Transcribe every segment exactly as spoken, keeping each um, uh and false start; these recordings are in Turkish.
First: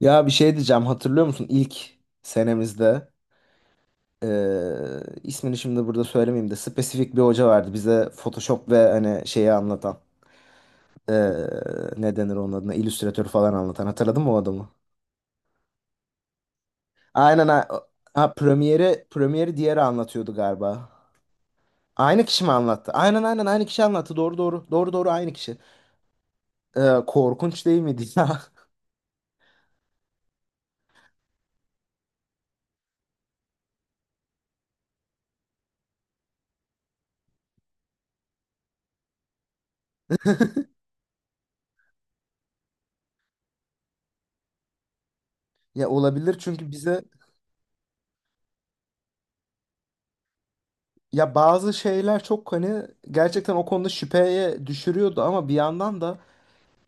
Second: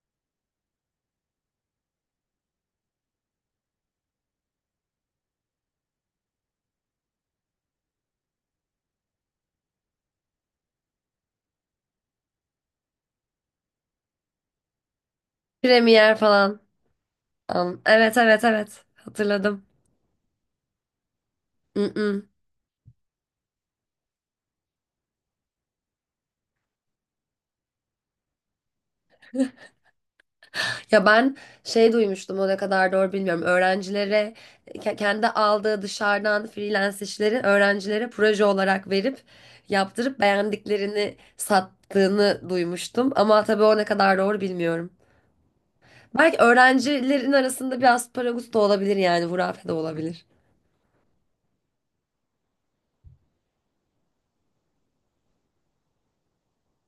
Ya bir şey diyeceğim, hatırlıyor musun ilk senemizde eee, ismini şimdi burada söylemeyeyim de spesifik bir hoca vardı bize Photoshop ve hani şeyi anlatan eee ne denir onun adına, Illustrator falan anlatan? Hatırladın mı o adamı? Premier falan. Aynen, ha, An- Evet ha, evet evet. Premiere'i Premiere'i Hatırladım. diğeri anlatıyordu galiba. Aynı Mm-mm. kişi mi anlattı? Aynen, aynen, aynı kişi anlattı. Doğru, doğru, doğru, doğru, aynı kişi. Eee, korkunç değil miydi ya? Ya ben şey duymuştum, o ne kadar doğru bilmiyorum. Öğrencilere ke- kendi aldığı dışarıdan freelance işleri öğrencilere proje olarak verip yaptırıp beğendiklerini sattığını duymuştum. Ama tabii o ne kadar doğru bilmiyorum. Ya olabilir, Belki çünkü bize öğrencilerin arasında biraz paragut da olabilir, yani hurafe de olabilir. ya bazı şeyler çok hani gerçekten o konuda şüpheye düşürüyordu, ama bir yandan da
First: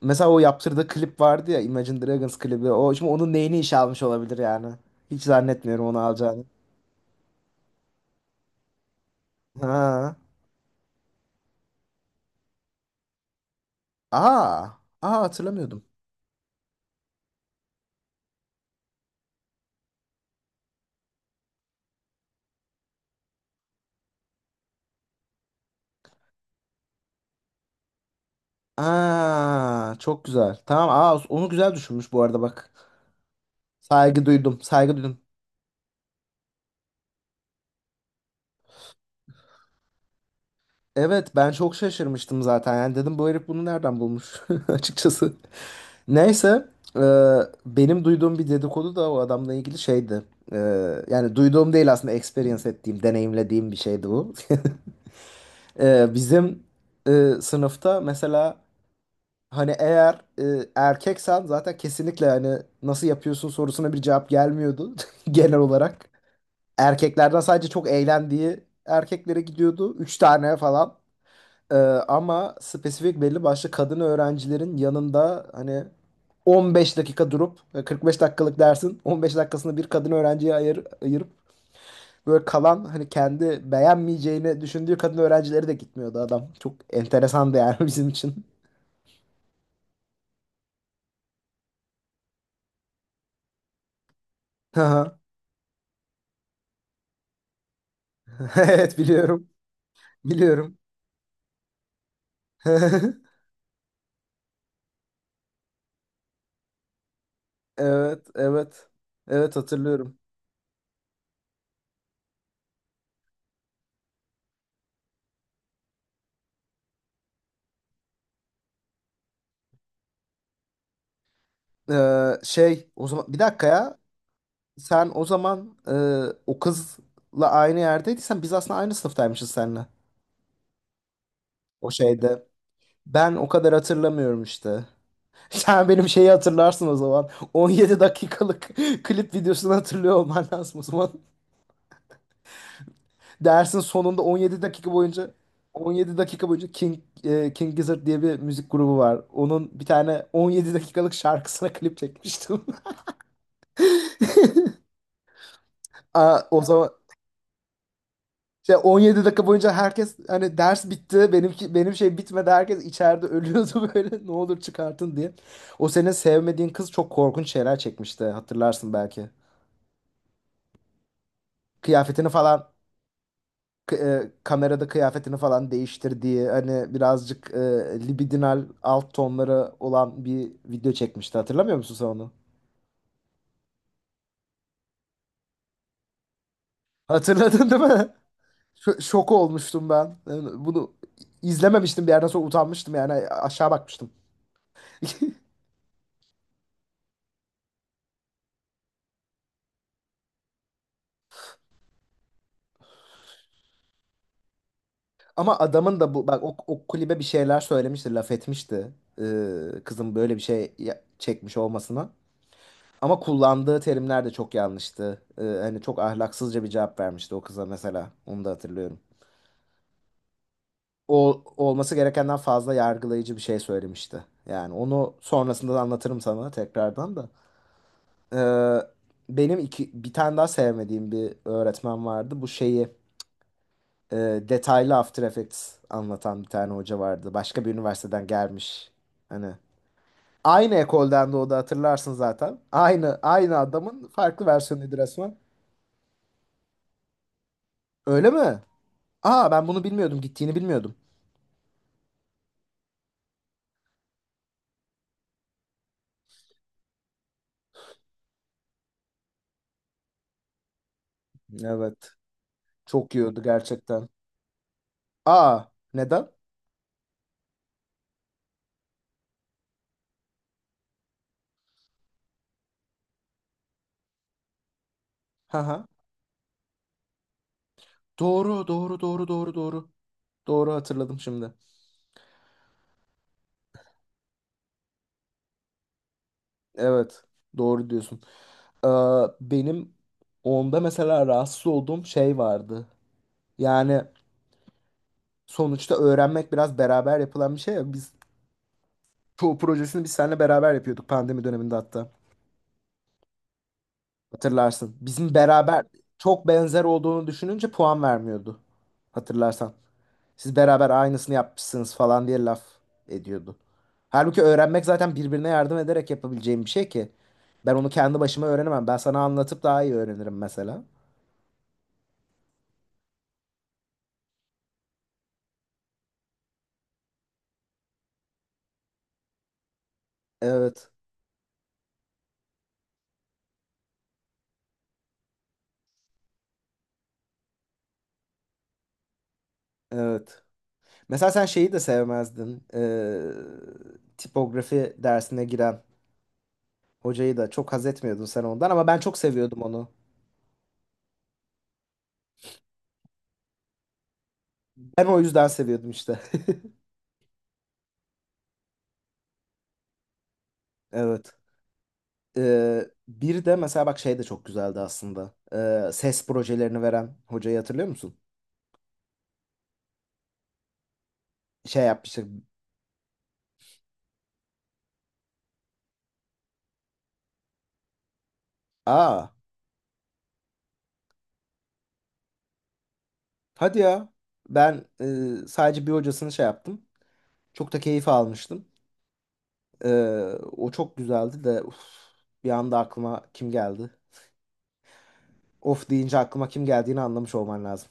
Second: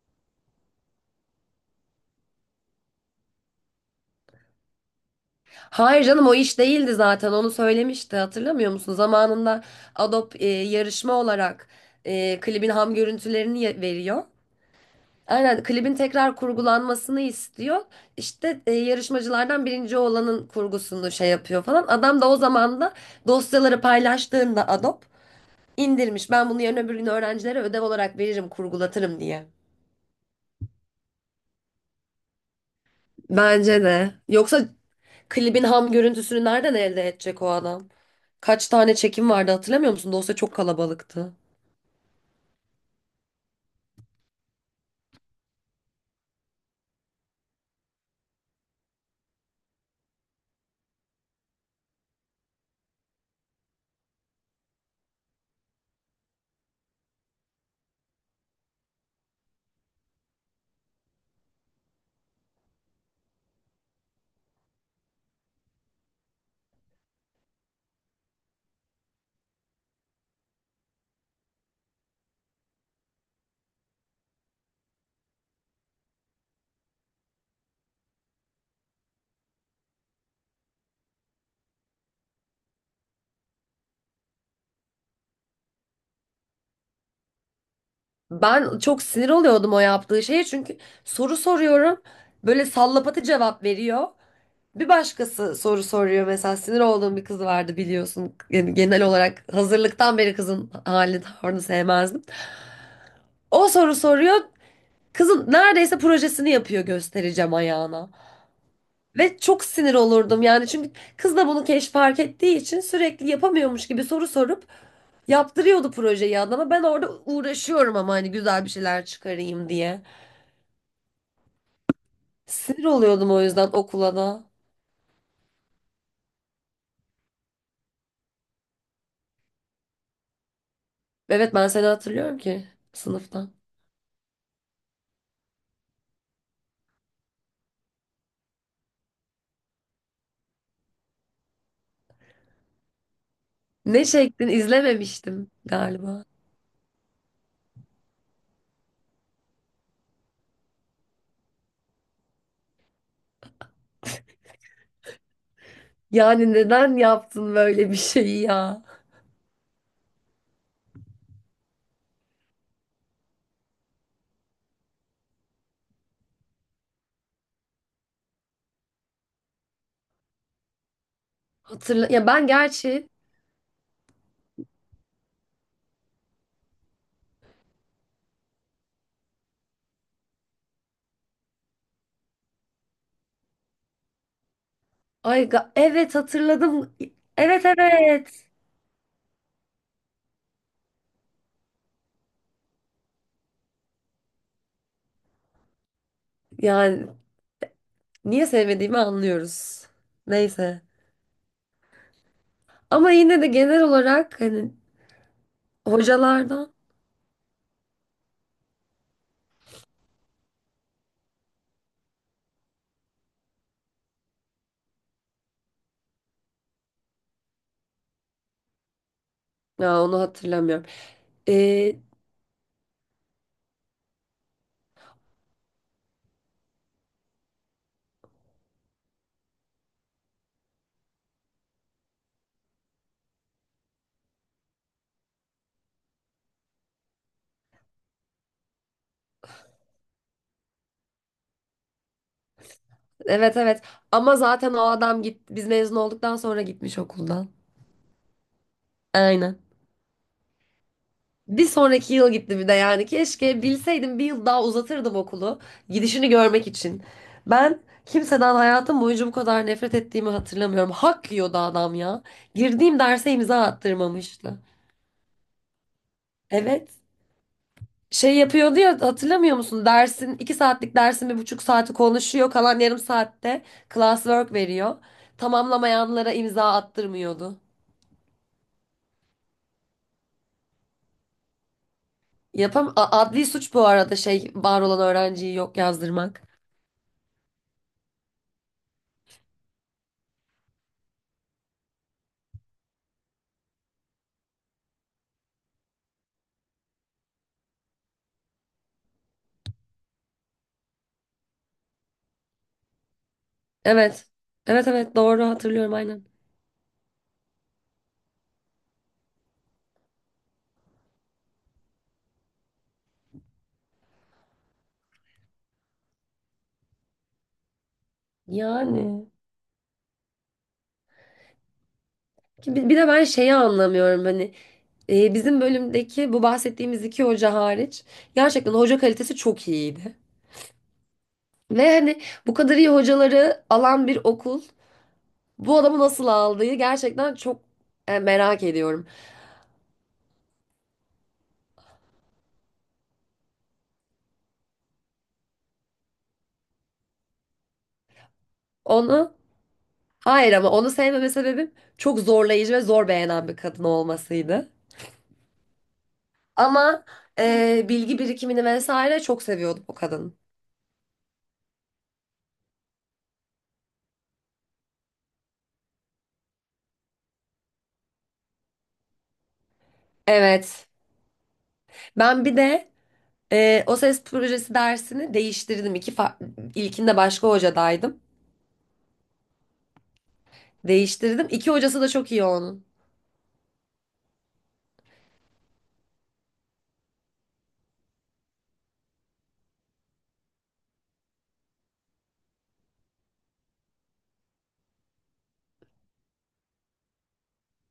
mesela o yaptırdığı klip vardı ya, Imagine Dragons klibi. O şimdi onun neyini işe almış olabilir yani. Hiç zannetmiyorum onu Hayır canım, o alacağını. iş değildi zaten, onu söylemişti hatırlamıyor musun? Zamanında Ha. Adobe e, yarışma olarak e, klibin ham görüntülerini ye- veriyor. Aa. Aa, Aynen, hatırlamıyordum. klibin tekrar kurgulanmasını istiyor. İşte e, yarışmacılardan birinci olanın kurgusunu şey yapıyor falan. Adam da o zaman da dosyaları paylaştığında Adobe indirmiş. Ben bunu yarın öbür gün öğrencilere ödev olarak veririm, kurgulatırım diye. Aa, çok güzel. Tamam, aa, onu güzel düşünmüş bu arada bak. Bence de. Saygı duydum. Yoksa Saygı duydum. klibin ham görüntüsünü nereden elde edecek o adam? Kaç tane çekim vardı hatırlamıyor musun? Dosya çok kalabalıktı. Evet, ben çok şaşırmıştım zaten. Yani dedim bu herif bunu nereden bulmuş açıkçası. Neyse, e, benim duyduğum bir dedikodu da o adamla ilgili şeydi. E, Yani duyduğum değil, aslında experience ettiğim, deneyimlediğim bir şeydi bu. Ee, bizim e, sınıfta mesela hani eğer e, erkeksen zaten kesinlikle hani nasıl yapıyorsun sorusuna bir cevap gelmiyordu genel olarak. Erkeklerden sadece çok eğlendiği erkeklere gidiyordu. Üç tane falan. Ee, Ama spesifik belli başlı kadın öğrencilerin yanında hani on beş dakika durup e, kırk beş dakikalık dersin on beş dakikasını bir kadın öğrenciye ayır, ayırıp böyle kalan, hani kendi beğenmeyeceğini düşündüğü kadın öğrencileri de gitmiyordu adam. Çok enteresandı yani bizim için. Ben çok sinir oluyordum o yaptığı şeye, çünkü soru soruyorum. Böyle sallapatı cevap veriyor. Bir Aha. başkası soru soruyor, mesela sinir olduğum bir kız vardı biliyorsun. Yani Evet, genel olarak biliyorum. hazırlıktan beri kızın Biliyorum. halini tavrını sevmezdim. O soru soruyor. Kızın neredeyse projesini yapıyor göstereceğim ayağına. Evet, evet. Ve Evet, çok sinir hatırlıyorum. olurdum yani, çünkü kız da bunu keş fark ettiği için sürekli yapamıyormuş gibi soru sorup yaptırıyordu projeyi adama. Ben orada uğraşıyorum ama hani güzel bir şeyler çıkarayım diye. Ee, Sinir Şey, o oluyordum zaman bir o dakika yüzden ya. okula da. Sen o zaman e, o kızla aynı yerdeydiysen biz aslında aynı sınıftaymışız seninle. Evet, ben seni O hatırlıyorum şeyde. ki Ben o sınıftan. kadar hatırlamıyorum işte. Sen benim şeyi hatırlarsın o zaman. on yedi dakikalık klip videosunu hatırlıyor olman lazım o zaman. Dersin Ne sonunda çektin, on yedi dakika boyunca izlememiştim on yedi galiba. dakika boyunca King e, King Gizzard diye bir müzik grubu var. Onun bir tane on yedi dakikalık şarkısına klip çekmiştim. Aa, Yani o zaman neden yaptın böyle bir şeyi şey, ya? on yedi dakika boyunca herkes hani ders bitti. Benimki, benim şey bitmedi. Herkes içeride ölüyordu böyle, ne olur çıkartın diye. O senin sevmediğin kız çok korkunç şeyler çekmişti. Hatırlarsın belki. Hatırla ya, Kıyafetini ben falan, gerçi k- e, kamerada kıyafetini falan değiştirdiği, hani birazcık e, libidinal alt tonları olan bir video çekmişti. Hatırlamıyor musun sen onu? ay ga- evet, hatırladım. Evet Hatırladın değil mi? evet. Ş- şok olmuştum ben. Yani bunu izlememiştim, bir yerden sonra utanmıştım yani, aşağı bakmıştım. Yani niye sevmediğimi anlıyoruz. Neyse. Ama yine de genel olarak hani Ama adamın da bu bak o, hocalardan, o kulübe bir şeyler söylemişti, laf etmişti. Ee, kızın böyle bir şey ya- çekmiş olmasına. Ama kullandığı terimler de çok yanlıştı. Ee, hani çok ahlaksızca bir cevap vermişti o kıza mesela. Onu da hatırlıyorum. ya onu hatırlamıyorum. O, olması Ee, gerekenden fazla yargılayıcı bir şey söylemişti. Yani onu sonrasında da anlatırım sana tekrardan da. Ee, Benim iki, bir tane daha sevmediğim bir öğretmen vardı. Bu şeyi, e, detaylı After Effects anlatan bir tane hoca vardı. Başka bir üniversiteden gelmiş. Hani aynı ekolden, de o da hatırlarsın zaten. Aynı, Evet aynı evet. adamın Ama farklı zaten o versiyonuydu adam resmen. git biz mezun olduktan sonra gitmiş okuldan. Öyle mi? Aa, Aynen. ben bunu bilmiyordum. Gittiğini bilmiyordum. Bir sonraki yıl gitti bir de yani. Keşke bilseydim, bir yıl daha uzatırdım okulu. Gidişini görmek için. Ben kimseden hayatım boyunca bu kadar nefret ettiğimi hatırlamıyorum. Hak yiyordu adam Evet. ya. Girdiğim Çok derse yiyordu imza gerçekten. attırmamıştı. Aa, neden? Evet. Şey yapıyordu ya, hatırlamıyor musun? Dersin, iki saatlik dersin bir buçuk saati konuşuyor. Kalan yarım saatte classwork veriyor. Haha. Tamamlamayanlara imza attırmıyordu. Doğru, doğru, doğru, doğru, doğru. Doğru, hatırladım şimdi. Yapam A- adli suç bu arada, şey, var olan öğrenciyi yok yazdırmak. Evet, doğru diyorsun. Ee, Benim onda mesela rahatsız olduğum şey vardı. Yani sonuçta öğrenmek biraz beraber yapılan bir şey ya. Biz çoğu projesini biz seninle beraber yapıyorduk pandemi döneminde hatta. Evet. Evet Hatırlarsın. evet, Bizim doğru beraber hatırlıyorum aynen. çok benzer olduğunu düşününce puan vermiyordu. Hatırlarsan. Siz beraber aynısını yapmışsınız falan diye laf ediyordu. Halbuki öğrenmek zaten birbirine yardım ederek yapabileceğim bir şey ki. Ben onu kendi başıma öğrenemem. Ben sana Yani anlatıp daha iyi öğrenirim mesela. ki bi- bir de ben şeyi anlamıyorum hani, e, bizim bölümdeki bu bahsettiğimiz iki hoca hariç gerçekten hoca kalitesi çok iyiydi. Evet, Ve hani bu kadar iyi hocaları alan bir okul bu adamı nasıl aldığı gerçekten çok e, merak ediyorum. evet. Mesela sen şeyi de sevmezdin. Ee, tipografi dersine giren hocayı da çok haz etmiyordun sen ondan, ama ben çok Onu, seviyordum onu. hayır, ama onu sevmeme sebebim çok zorlayıcı ve zor beğenen bir kadın olmasıydı. Ben o yüzden seviyordum işte. Ama e, bilgi birikimini vesaire çok seviyordum o kadın. Evet. Ee, bir de mesela bak, şey de çok güzeldi aslında. Ee, ses projelerini veren hocayı hatırlıyor musun? Evet. Şey yapmıştık. Ben bir de e, o ses projesi dersini değiştirdim. İki fa- ilkinde başka hocadaydım. Aa, Değiştirdim. İki hocası da çok iyi onun. hadi ya. Ben, e, sadece bir hocasını şey yaptım. Çok da keyif almıştım. E, O çok güzeldi de, uf, bir anda aklıma kim geldi? Of deyince aklıma kim geldiğini anlamış olman lazım.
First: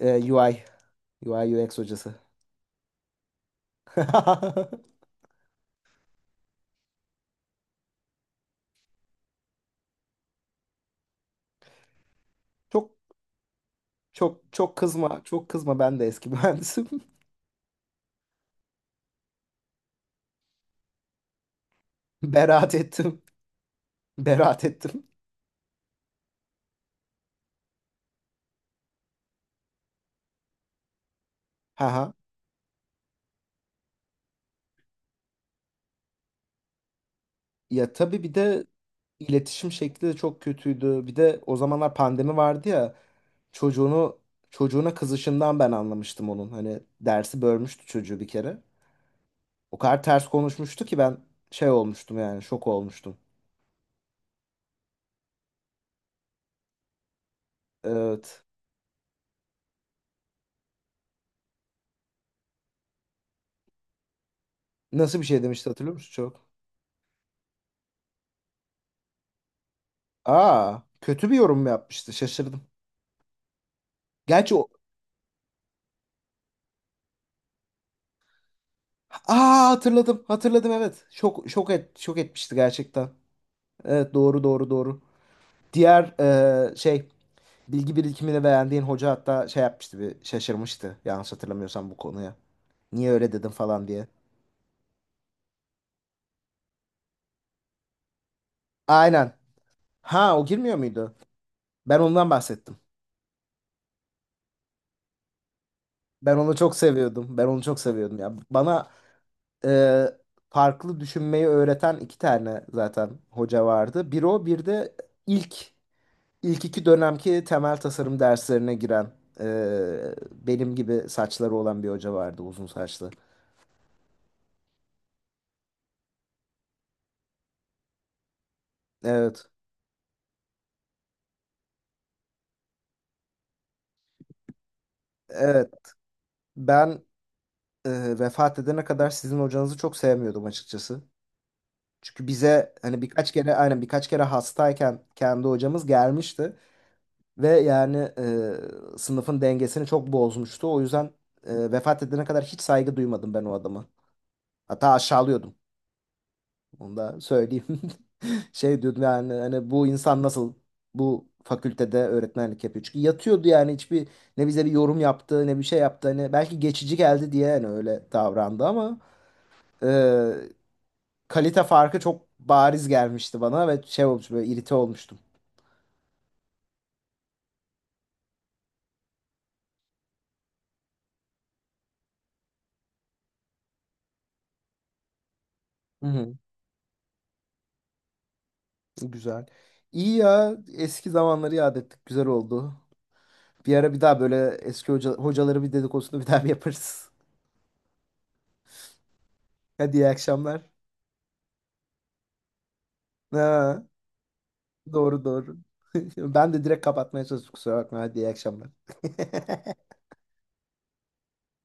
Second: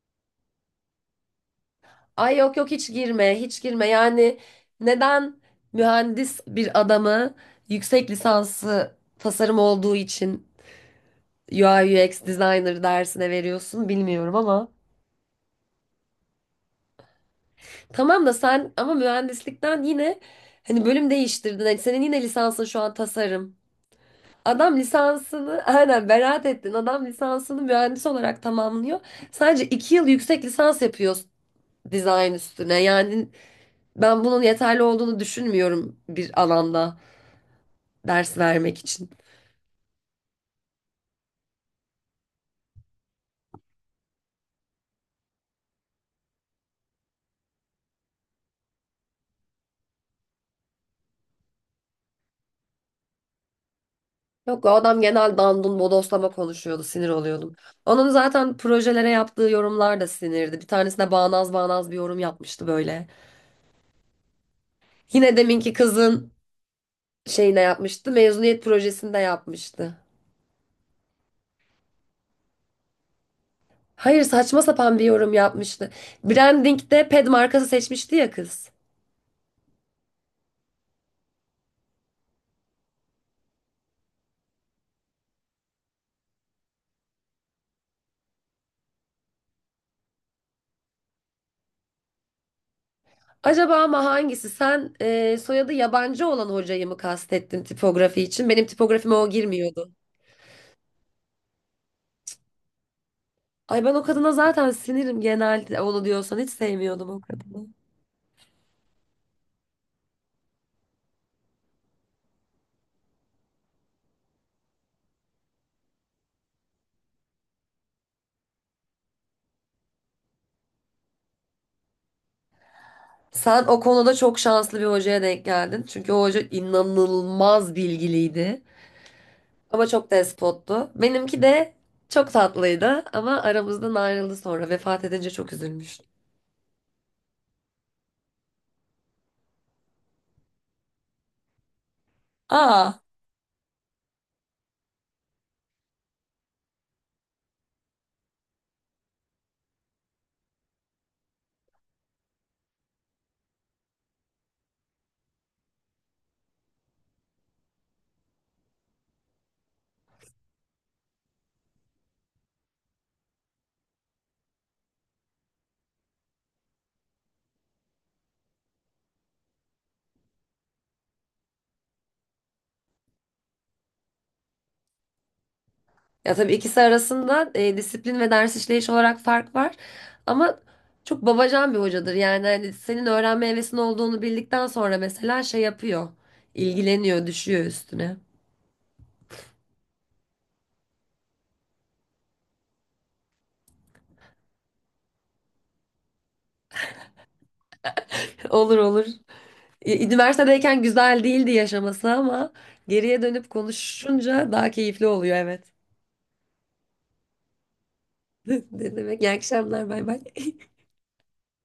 E, U I, U I U X hocası. Ay yok yok, hiç girme, hiç girme. Yani neden mühendis bir adamı yüksek lisansı tasarım olduğu için U I U X designer Çok, dersine veriyorsun bilmiyorum çok, ama. çok kızma, çok kızma, ben de eski mühendisim. Tamam da sen ama mühendislikten yine hani bölüm değiştirdin. Hani senin yine lisansın Beraat şu an ettim, tasarım. beraat Adam ettim. lisansını aynen, beraat ettin. Adam lisansını mühendis olarak tamamlıyor. Sadece iki yıl yüksek lisans yapıyor Haha. dizayn üstüne. Yani ben bunun yeterli olduğunu düşünmüyorum bir alanda Ya, tabii ders bir de vermek için. iletişim şekli de çok kötüydü. Bir de o zamanlar pandemi vardı ya. Çocuğunu Çocuğuna kızışından ben anlamıştım onun. Hani dersi bölmüştü çocuğu bir kere. O kadar ters konuşmuştu ki ben şey olmuştum, yani şok olmuştum. Yok, o adam genel dandun bodoslama konuşuyordu, sinir oluyordum. Onun Evet. zaten projelere yaptığı yorumlar da sinirdi. Bir tanesine bağnaz bağnaz bir yorum yapmıştı böyle. Nasıl bir Yine şey demişti, deminki hatırlıyor musun kızın çok? şeyine yapmıştı. Mezuniyet projesinde yapmıştı. Aa, kötü bir yorum mu yapmıştı? Şaşırdım. Hayır, Gerçi saçma o. sapan bir yorum yapmıştı. Branding'de ped markası seçmişti ya kız. Aa, hatırladım. Hatırladım, evet. Şok şok et şok etmişti gerçekten. Evet, doğru, doğru, doğru. Diğer, eee, şey, bilgi birikimini beğendiğin hoca hatta şey yapmıştı, bir şaşırmıştı yanlış hatırlamıyorsam bu konuya. Niye öyle dedim Acaba falan ama diye. hangisi? Sen e, soyadı yabancı olan hocayı mı kastettin tipografi için? Benim tipografime o Aynen. girmiyordu. Ha, o girmiyor muydu? Ben ondan bahsettim. Ay ben o kadına zaten sinirim, genelde, onu Ben diyorsan hiç onu çok sevmiyordum o seviyordum. Ben onu kadını. çok seviyordum ya. Bana e, farklı düşünmeyi öğreten iki tane zaten hoca vardı. Bir o, bir de ilk, ilk iki dönemki temel tasarım derslerine giren e, benim gibi saçları olan bir hoca vardı, uzun saçlı. Sen o konuda çok şanslı bir hocaya denk geldin. Çünkü o hoca inanılmaz bilgiliydi. Evet. Ama çok despottu. Benimki de çok tatlıydı ama aramızdan ayrıldı sonra. Vefat edince çok Evet. üzülmüştüm. Ben, e, vefat edene kadar sizin hocanızı çok sevmiyordum açıkçası. Çünkü bize Aa. hani birkaç kere, aynen birkaç kere hastayken kendi hocamız gelmişti ve yani e, sınıfın dengesini çok bozmuştu. O yüzden e, vefat edene kadar hiç saygı duymadım ben o adama. Hatta aşağılıyordum. Onu da söyleyeyim. Şey diyordum yani, hani bu insan nasıl bu fakültede öğretmenlik yapıyor. Çünkü yatıyordu yani, hiçbir, ne bize bir yorum yaptı ne bir şey yaptı. Hani belki geçici geldi diye hani öyle davrandı, ama e, kalite farkı çok bariz gelmişti bana ve şey olmuş, böyle irite olmuştum. Ya tabii ikisi arasında e, disiplin ve ders işleyiş olarak fark var. Ama çok babacan bir hocadır. Yani hani senin öğrenme hevesin olduğunu bildikten sonra mesela şey Hı yapıyor. hı. İlgileniyor, düşüyor üstüne. Güzel. İyi ya, eski zamanları yad ettik. Güzel oldu. Bir ara bir daha böyle eski hoca, hocaları bir dedikodusunu bir daha bir yaparız. Olur olur. Hadi E, iyi akşamlar. üniversitedeyken güzel değildi yaşaması ama geriye dönüp Ha, konuşunca daha keyifli doğru, oluyor, doğru. evet. Ben de direkt kapatmaya çalıştım, kusura bakma. Hadi iyi akşamlar. Ne demek? İyi akşamlar. Bay bay.